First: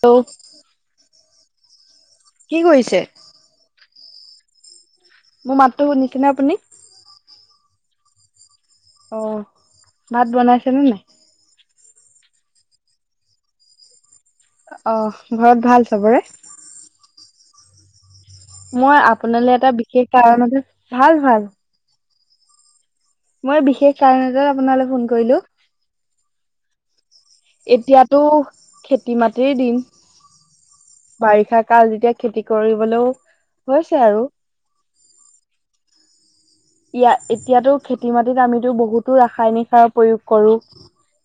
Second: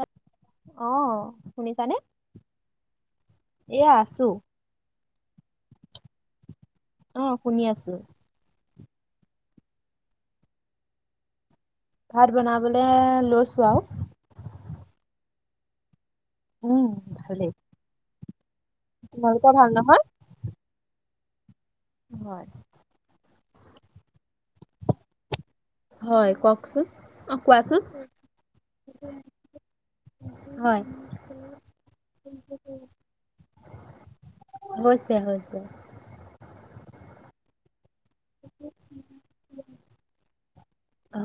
Hello. অ' শুনিছানে? কি কৰিছে? এয়া আছোঁ। মোৰ মাতটো শুনিছেনে আপুনি? অ' শুনি আছোঁ। অ' ভাত বনাইছেনে নাই? ভাত বনাবলৈ লৈছো আৰু। অ' ঘৰত ভাল চবৰে। উম, ভালেই। মই তোমালোকৰ আপোনালৈ ভাল এটা নহয়? বিশেষ কাৰণতে, ভাল, ভাল। হয়। মই বিশেষ কাৰণতে আপোনালৈ ফোন কৰিলোঁ। হয়, কওঁকচোন। এতিয়াতো খেতি মাটিৰ দিন। হয়। বাৰিষা কাল যেতিয়া খেতি কৰিবলৈও, হৈছে আৰু। হৈছে, হৈছে। ইয়াত, এতিয়াতো খেতি মাটিত আমিতো বহুতো ৰাসায়নিক সাৰ প্ৰয়োগ কৰোঁ।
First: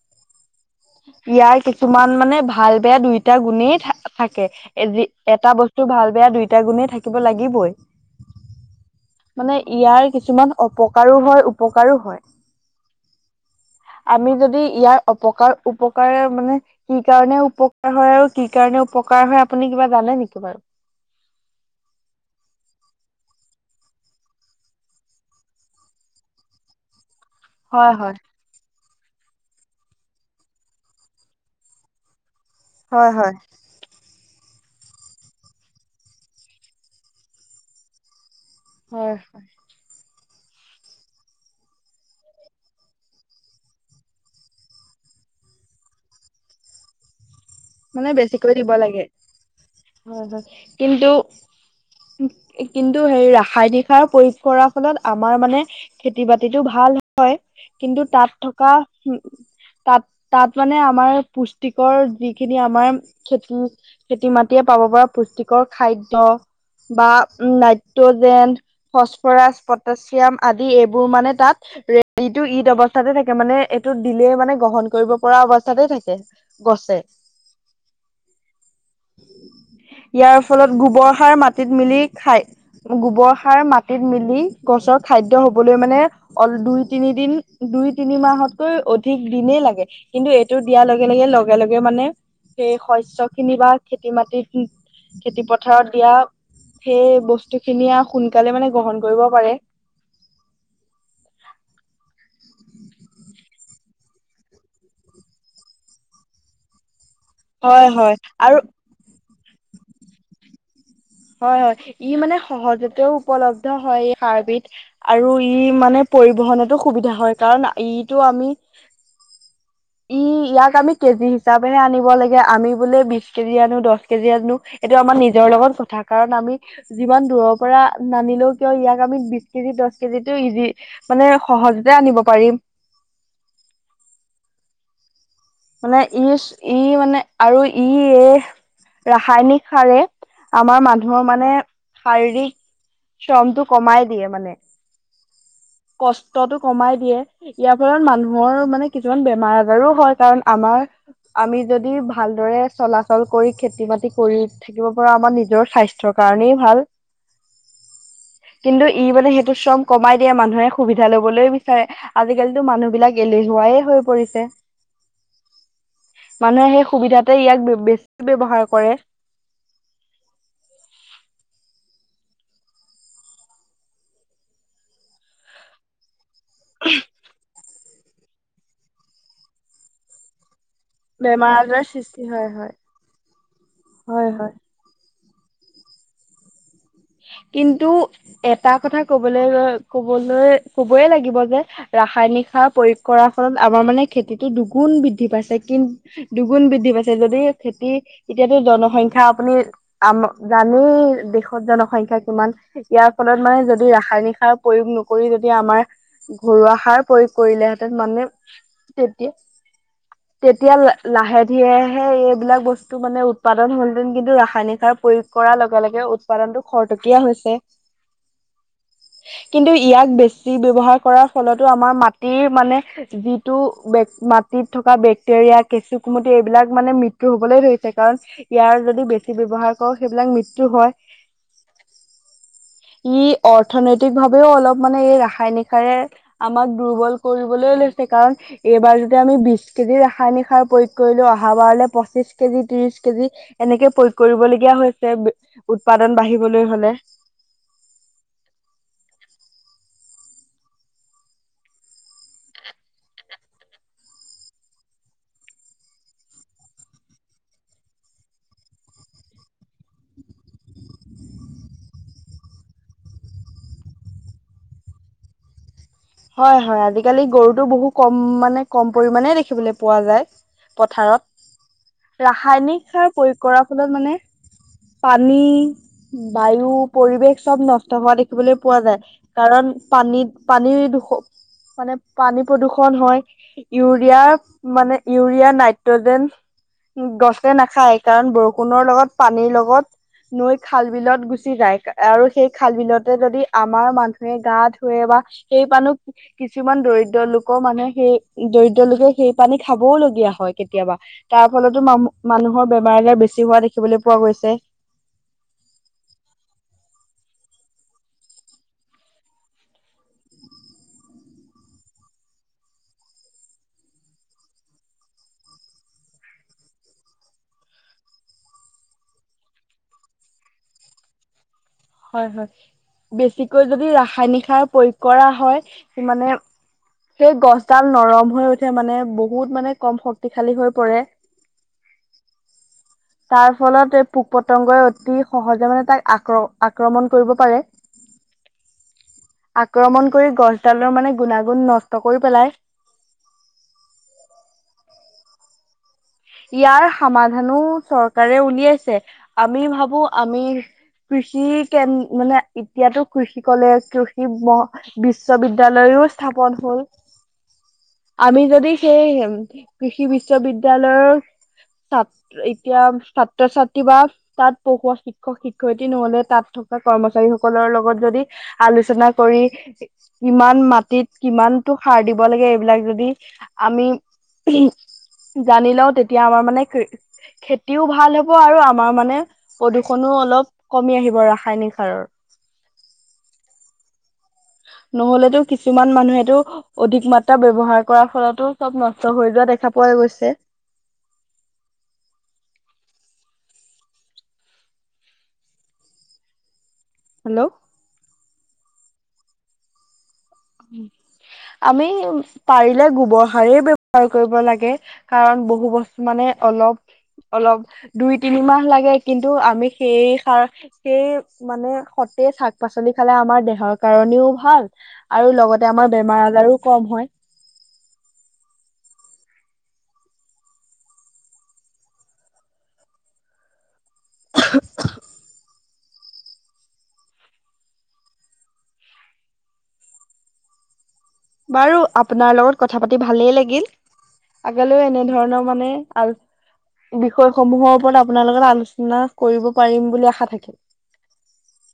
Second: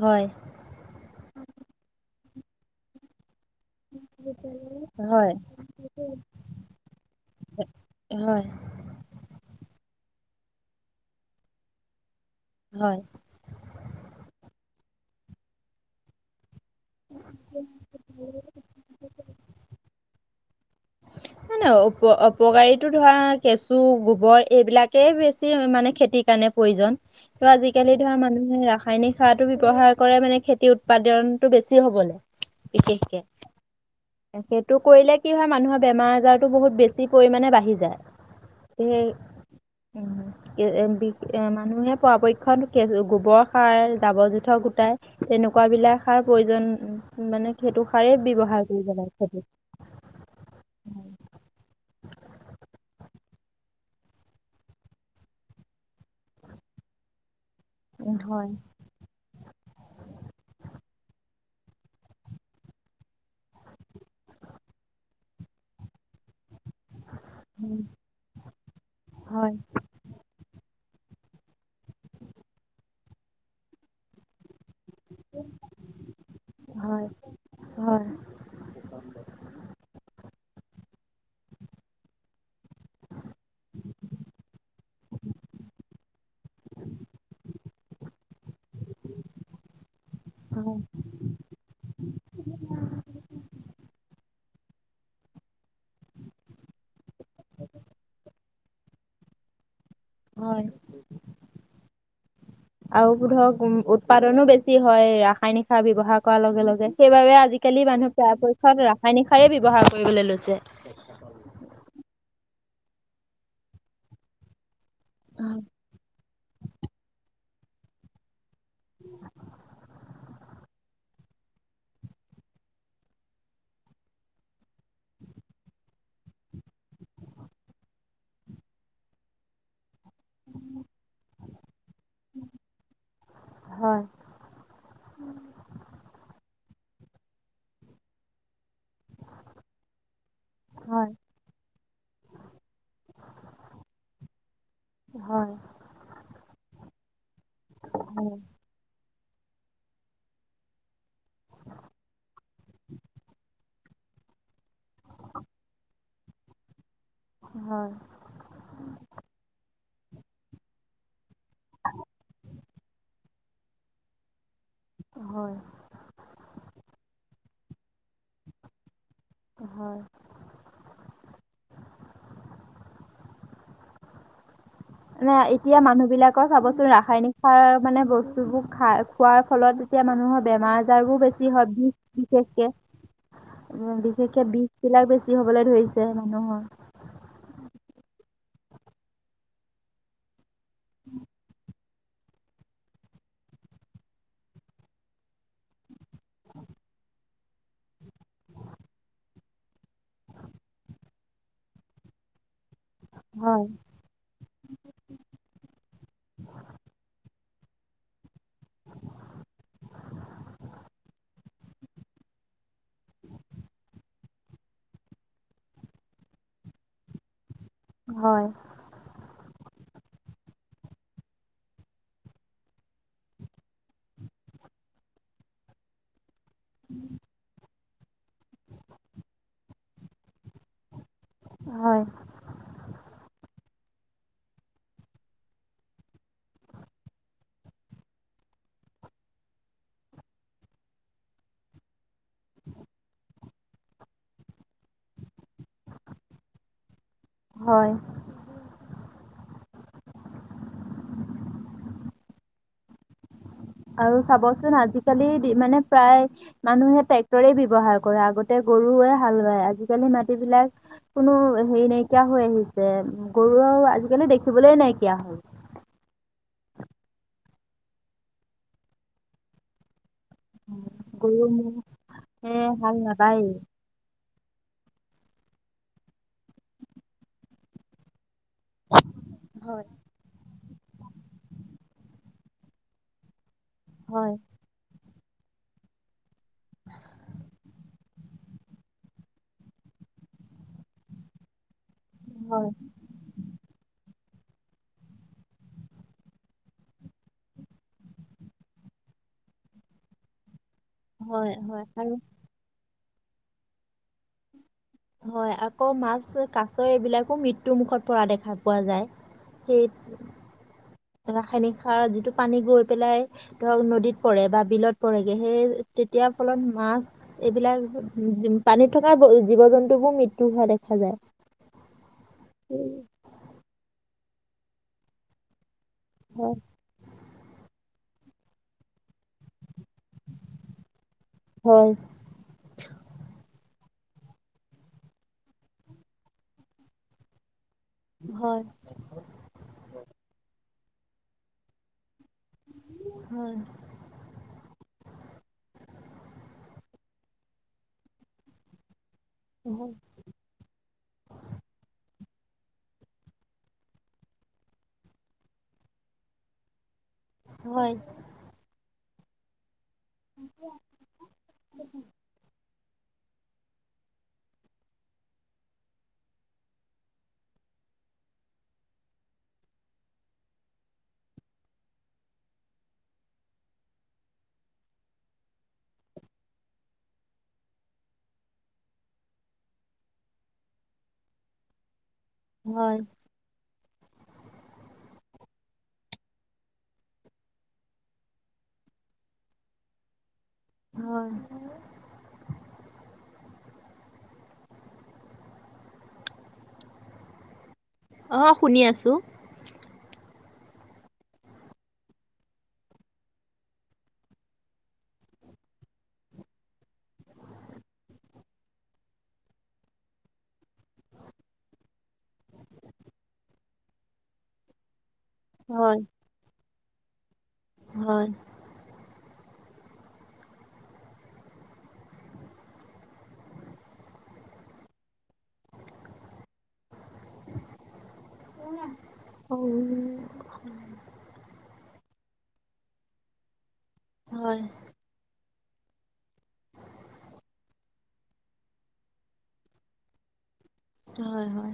হয়। ইয়াৰ কিছুমান মানে ভাল বেয়া দুইটা গুণেই থাকে, হয়, এটা বস্তু ভাল বেয়া দুইটা গুণেই থাকিব লাগিবই। হয়। মানে ইয়াৰ কিছুমান অপকাৰো হয়, উপকাৰো হয়। হয়। আমি যদি ইয়াৰ অপকাৰ, উপকাৰে মানে কি কাৰণে উপ হয়, আৰু কি কাৰণে উপকাৰ হয় আপুনি কিবা জানে নেকি বাৰু? মানে অ', অপকাৰীো ধৰা কেঁচু, গোবৰ এইবিলাকে বেছি মানে খেতি তেনে প্ৰয়োজন। ত' হয় আজিকালি ধৰা হয় মানুহে ৰাসায়নিক সাৰতো ব্যৱহাৰ কৰে, মানে খেতিৰ উৎপাদনটো বেছি হ'বলৈ। ঠিকেই, হয় ঠিকেই। সেইটো কৰিলে কি হয় মানুহৰ বেমাৰ বহুত বেছি পৰিমণে বাঢ়ি যায়। হয় হয় এ, মানুহে, পৰাপক্ষত গোবৰ সাৰ, জাবৰ জোঁথৰ গোটাই। তেনেকুৱা বিলাক সাৰ প্ৰয়োজন, মানে সেইটো মানে সাৰেই বেছিকৈ ব্যৱহাৰ দিব কৰিব লাগে। হয়, হয়, কিন্তু, কিন্তু হেৰি, ৰাসায়নিক সাৰ প্ৰয়োগ কৰা ফলত আমাৰ মানে খেতি-বাতিটো ভাল হয়, কিন্তু উম, তাত হয় থকা উম, তাত, তাত মানে আমাৰ পুষ্টিকৰ যি খিনি আমাৰ, খেতি, খেতি মাটিয়ে পাব পৰা পুষ্টিকৰ খাদ্য বা উম, নাইট্ৰজেন, হয় ফচফৰাচ পটাচিয়াম আদি, এইবোৰ মানে তাত [unintelligible] ঈদ অৱস্থাতে থাকে মানে এইটো দিলে মানে গ্ৰহণ কৰিব পৰা অৱস্থাতে থাকে, গছে। হয় হয়। ইয়াৰ ফলত গোবৰ সাৰ মাটিত মিলি খায় গোবৰ সাৰ মাটিত মিলি গছৰ খাদ্য হবলৈ মানে অল দুই তিনিদিন দুই তিনি মাহতকৈ অধিক দিনেই লাগে। কিন্তু এইটো হয় দিয়াৰ লগে লগে লগে লগে মানে সেই শস্য খিনি বা খেতি মাটিত খেতি পথাৰত দিয়া সেই বস্তু খিনিয়ে সোনকালে মানে গ্ৰহণ কৰিব পাৰে। হয়। [unintelligible] আৰু উদ্বোধক উম উৎপাদনো বেছি হয় ৰাসায়নিক সাৰ ব্যয়ৱহাৰ কৰাৰ লগে লগে সেইবাবে আজিকালি হয় মানুহে হয় আৰু পৰাপক্ষত ৰাসায়নিক সাৰেই ব্যৱহাৰ কৰিবলে লৈছে। হয় হয় ই মানে সহজতেও উপলব্ধ হয় সাৰবিধ আৰু হয় ই মানে পৰিবহনতো সুবিধা হয় কাৰণ ইটো আমি [unintelligible] ই ইয়াক আমি কেজি হিচাপেহে আনিব লাগে আমি বোলে বিশ কেজি আনো দহ কেজি আনো। এইটো আমাৰ নিজৰ লগত কথা কাৰণ আমি যিমান দূৰৰ পৰা নানিলেও কিয় ইয়াক আমি বিশ কেজি দহ কেজিতটো ইজি মানে সহজতে আনিব পাৰিম। হয়। মানে ইচ ই মানে আৰু ই এ ৰাসায়নিক সাৰে আমাৰ হয় মানুহৰ মানে শাৰীৰিক শ্ৰমটো কমাই দিয়ে মানে। হয়। কষ্টতটো কমাই দিয়ে ইয়াৰ ফলত হয় মানুহৰ মানে কিছুমান বেমাৰ আজাৰো হয় কাৰণ আমাৰ আমি যদি ভালদৰে চলাচল কৰি খেতি বাতি কৰি থাকিব পৰা আমাৰ নিজৰ স্বাস্থ্য স্বাস্থ কাৰণেই ভাল হয় কিন্তু ই মানে সেইটো শ্ৰম কমাই দিয়ে মানুহে সুবিধা লবলৈ বিচাৰে আজিকালিতো মানুহ বিলাক এলেহুৱাই হৈ পৰিছে। হয়। মানুহে সেই সুবিধাতে ইয়াক বে বেছি ব্যৱহাৰ কৰে। হয়। মানে এতিয়া মানুহ বিলাকৰ চাবচোন ৰাসায়নিক সাৰ মানে বস্তুবোৰ খাই খোৱাৰ ফলত যেতিয়া মানুহৰ বেমাৰ তাৰো বেমাৰ বেছি হয় আজাৰ বিষ সৃষ্টি হয় বিশেষকে হয় উম হয় হয়। বিশেষকে বিষ বিলাক বেছি হবলৈ ধৰিছে মানুহৰ। কিন্তু এটা কথা ক'বলৈ গৈ ক'বলৈ কবয় লাগিব যে। ৰাসায়নিক সাৰ প্ৰয়োগ কৰাৰ ফলত আমাৰ মানে খেতিটো দুগুণ বৃদ্ধি পাইছে। কিন দুগুণ বৃদ্ধি পাইছে যদি খেতি এতিয়াতো জনসংখ্যা আপুনি আম জানেয়ে দেশত জনসংখ্যা কিমান ইয়াৰ ফলত মানে হয় যদি ৰা ৰাসায়নিক সাৰ প্ৰয়োগ নকৰি যদি আমাৰ ঘৰুৱা সাৰ প্ৰয়োগ কৰিলেহেঁতেন মানে তেতিয়া তেতিয়া ল লাহে ধীৰেহে এইবিলাক বস্তু মানে উৎপাদন হ'লহেতেন কিন্তু ৰাসায়নিক সাৰ প্ৰয়োগ কৰাৰ লগে লগে উৎপাদনতটো খৰতকীয়া হৈছে। হয়। কিন্তু ইয়াক বেছি ব্যৱহাৰ কৰাৰ ফলতো আমাৰ মাটিৰ মানে। যিটো মাটিত থকা বেক্টেৰিয়া কেচু কুমটি এইবিলাক মানে মৃত্যু হবলৈ ধৰিছে কাৰণ ইয়াৰ যদি বেছি ব্যৱহাৰ কৰ সেইবিলাক মৃত্যু হয়। হয়। ই অৰ্থনৈতিক ভাৱেও অলপ মানে এই ৰাসায়নিক কাৰে আমাক দুৰ্বল কৰিবলৈ লৈছে কাৰণ এইবাৰ যদি আমি বিশ কেজি ৰাসায়নিক সাৰ প্ৰয়োগ কৰিলো অহা বাৰলে পঁচিশ কেজি ত্ৰিশ কেজি এনেকে প্ৰয়োগ কৰিবলগীয়া হৈছে উৎপাদন বাঢ়িবলৈ হলে। হয়। আৰু চাৱচোন আজিকালি দি মানে প্ৰায় মানুহে ট্ৰেক্টৰেই ব্যৱহাৰ কৰে আগতে গৰুৱে হালবায় আজিকালি মাটিবিলাক কোনো হেৰি নাইকিয়া হৈ আহিছে গৰু আৰু আজিকালি দেখিবলৈ নাইকিয়া হল। হয় হয় আজিকালি গৰুটো বহু কম মানে কম পৰিমানে দেখিবলৈ পোৱা যায়। গৰু ম'হে পথাৰত ৰাসায়নিক হাল সাৰ প্ৰয়োগ নাবায়েই কৰা ফলত মানে পানী বায়ু পৰিৱেশ চব নষ্ট হোৱা দেখিবলৈ দেখিবলৈ পোৱা যায় কাৰণ হয় পানীত পানী দু মানে পানী প্ৰদূৰ্ষণ হয় হয় ইউৰিয়াৰ মানে ইউৰিয়া নাইট্ৰজেন গছে নাখায় কাৰণ ব ষুণৰ লগত পানীৰ লগত নৈ খাল বিলত গুচি যায় আৰু সেই হয় খাল বিলত যদি আমাৰ মানুহে গা ধুৱে বা সেই মানুহ কিছুমান দৰিদ্ৰ লোকক মানে সেই দৰিদ্ৰ লোকে সেই পানী খাবও লগীয়া হয়। কেতিয়াবা তাৰ হয় ফলতো হয় আৰু মানুহৰ বেমাৰ আজাৰ বেছি হোৱা দেখিবলৈ পোৱা গৈছে। হয় আকৌ মাছ কাছ এইবিলাকো মৃত্যু মুখত পৰা দেখা পোৱা যায়। সেই ৰাসায়নিক সাৰ যিটো পানী গৈ পেলাই ধৰক নদীত পৰে বা বিলত পৰেগে, সেই তেতিয়াৰ ফলত মাছ এইবিলাক জি পানীত থকা জীৱ জন্তুবোৰ মৃত্যু হোৱা দেখা যায়। হয় হয় বেছিকৈ যদি ৰাসায়নিক সাৰ প্ৰয়োগ কৰা হয়। সিমানে হয় সেই গছডাল নৰম হৈ উঠে মানে বহুত মানে কম শক্তিশালী হৈ পৰে। হয়। তাৰ ফলত এই পোক পতংগই অতি সহজে মানে তাক আক্ৰ আক্ৰমণ কৰিব পাৰে। হয়। আক্ৰমণ কৰি গছডালৰ মানে গুণাগুণ নষ্ট কৰি পেলাই। হয়। ইয়াৰ সমাধানো চৰকাৰে উলিয়াইছে আমি ভাবো আমি কৃষি কেন মানে এতিয়াতো কৃষি কলেজ কৃষি মহ বিশ্ববিদ্যয়ালয়ও স্থাপন হ'ল। হয়। আমি যদি সেই কৃষি বিশ্ববিদয়ালয়ৰ ছাত এতিয়া ছাত্ৰ ছাত্ৰী বা তাত পঢ়োৱা শী শিক্ষক শিক্ষয়ত্ৰী নহলে তাত থকা কৰ্মচাৰী সকলৰ লগত যদি আলোচনা কৰি কিমান মাটিত কিমানতটো সাৰ দিব লাগে এইবিলাক যদি আমি জানিলও তেতিয়া আমাৰ মানে কি খেতিও ভাল হ'ব আৰু আমাৰ মানে প্ৰদূষণোও অলপ কমি আহিব ৰাসায়নিক সাৰৰ। হয়। নহলেতো কিছুমান মানুহেতো অধিক মাত্ৰা ব্যৱহাৰ কৰাৰ ফলতো চব নষ্ট হৈ যোৱা দেখা পোৱা গৈছে। হয়। হেল্ল' অঁ শুনি আছোঁ। আমি ওম পাৰিলে গোবৰ সাৰেই ব্যৱহাৰ কৰিব লাগে। কাৰণ বহু বস্তু মানে অলপ অলপ দুই - তিনি মাহ লাগে কিন্তু আমি সেই সাৰ সেই মানে সতে শাক - পাচলি খালে আমাৰ দেহৰ কাৰণেও ভাল আৰু লগত তে আমাৰ হয় বেমাৰ - আজাৰো কম হয়। হয়। [inaudible] অই উম। বাৰু আপোনাৰ লগত কথা পাতি ভালেই লাগিল, আগলৈও এনে ধৰণৰ মানে আল বিষয়সমূহৰ ওপৰত আপোনাৰ লগত আলোচনা কৰিব পাৰিম বুলি আশা থাকিল। হয় হয়।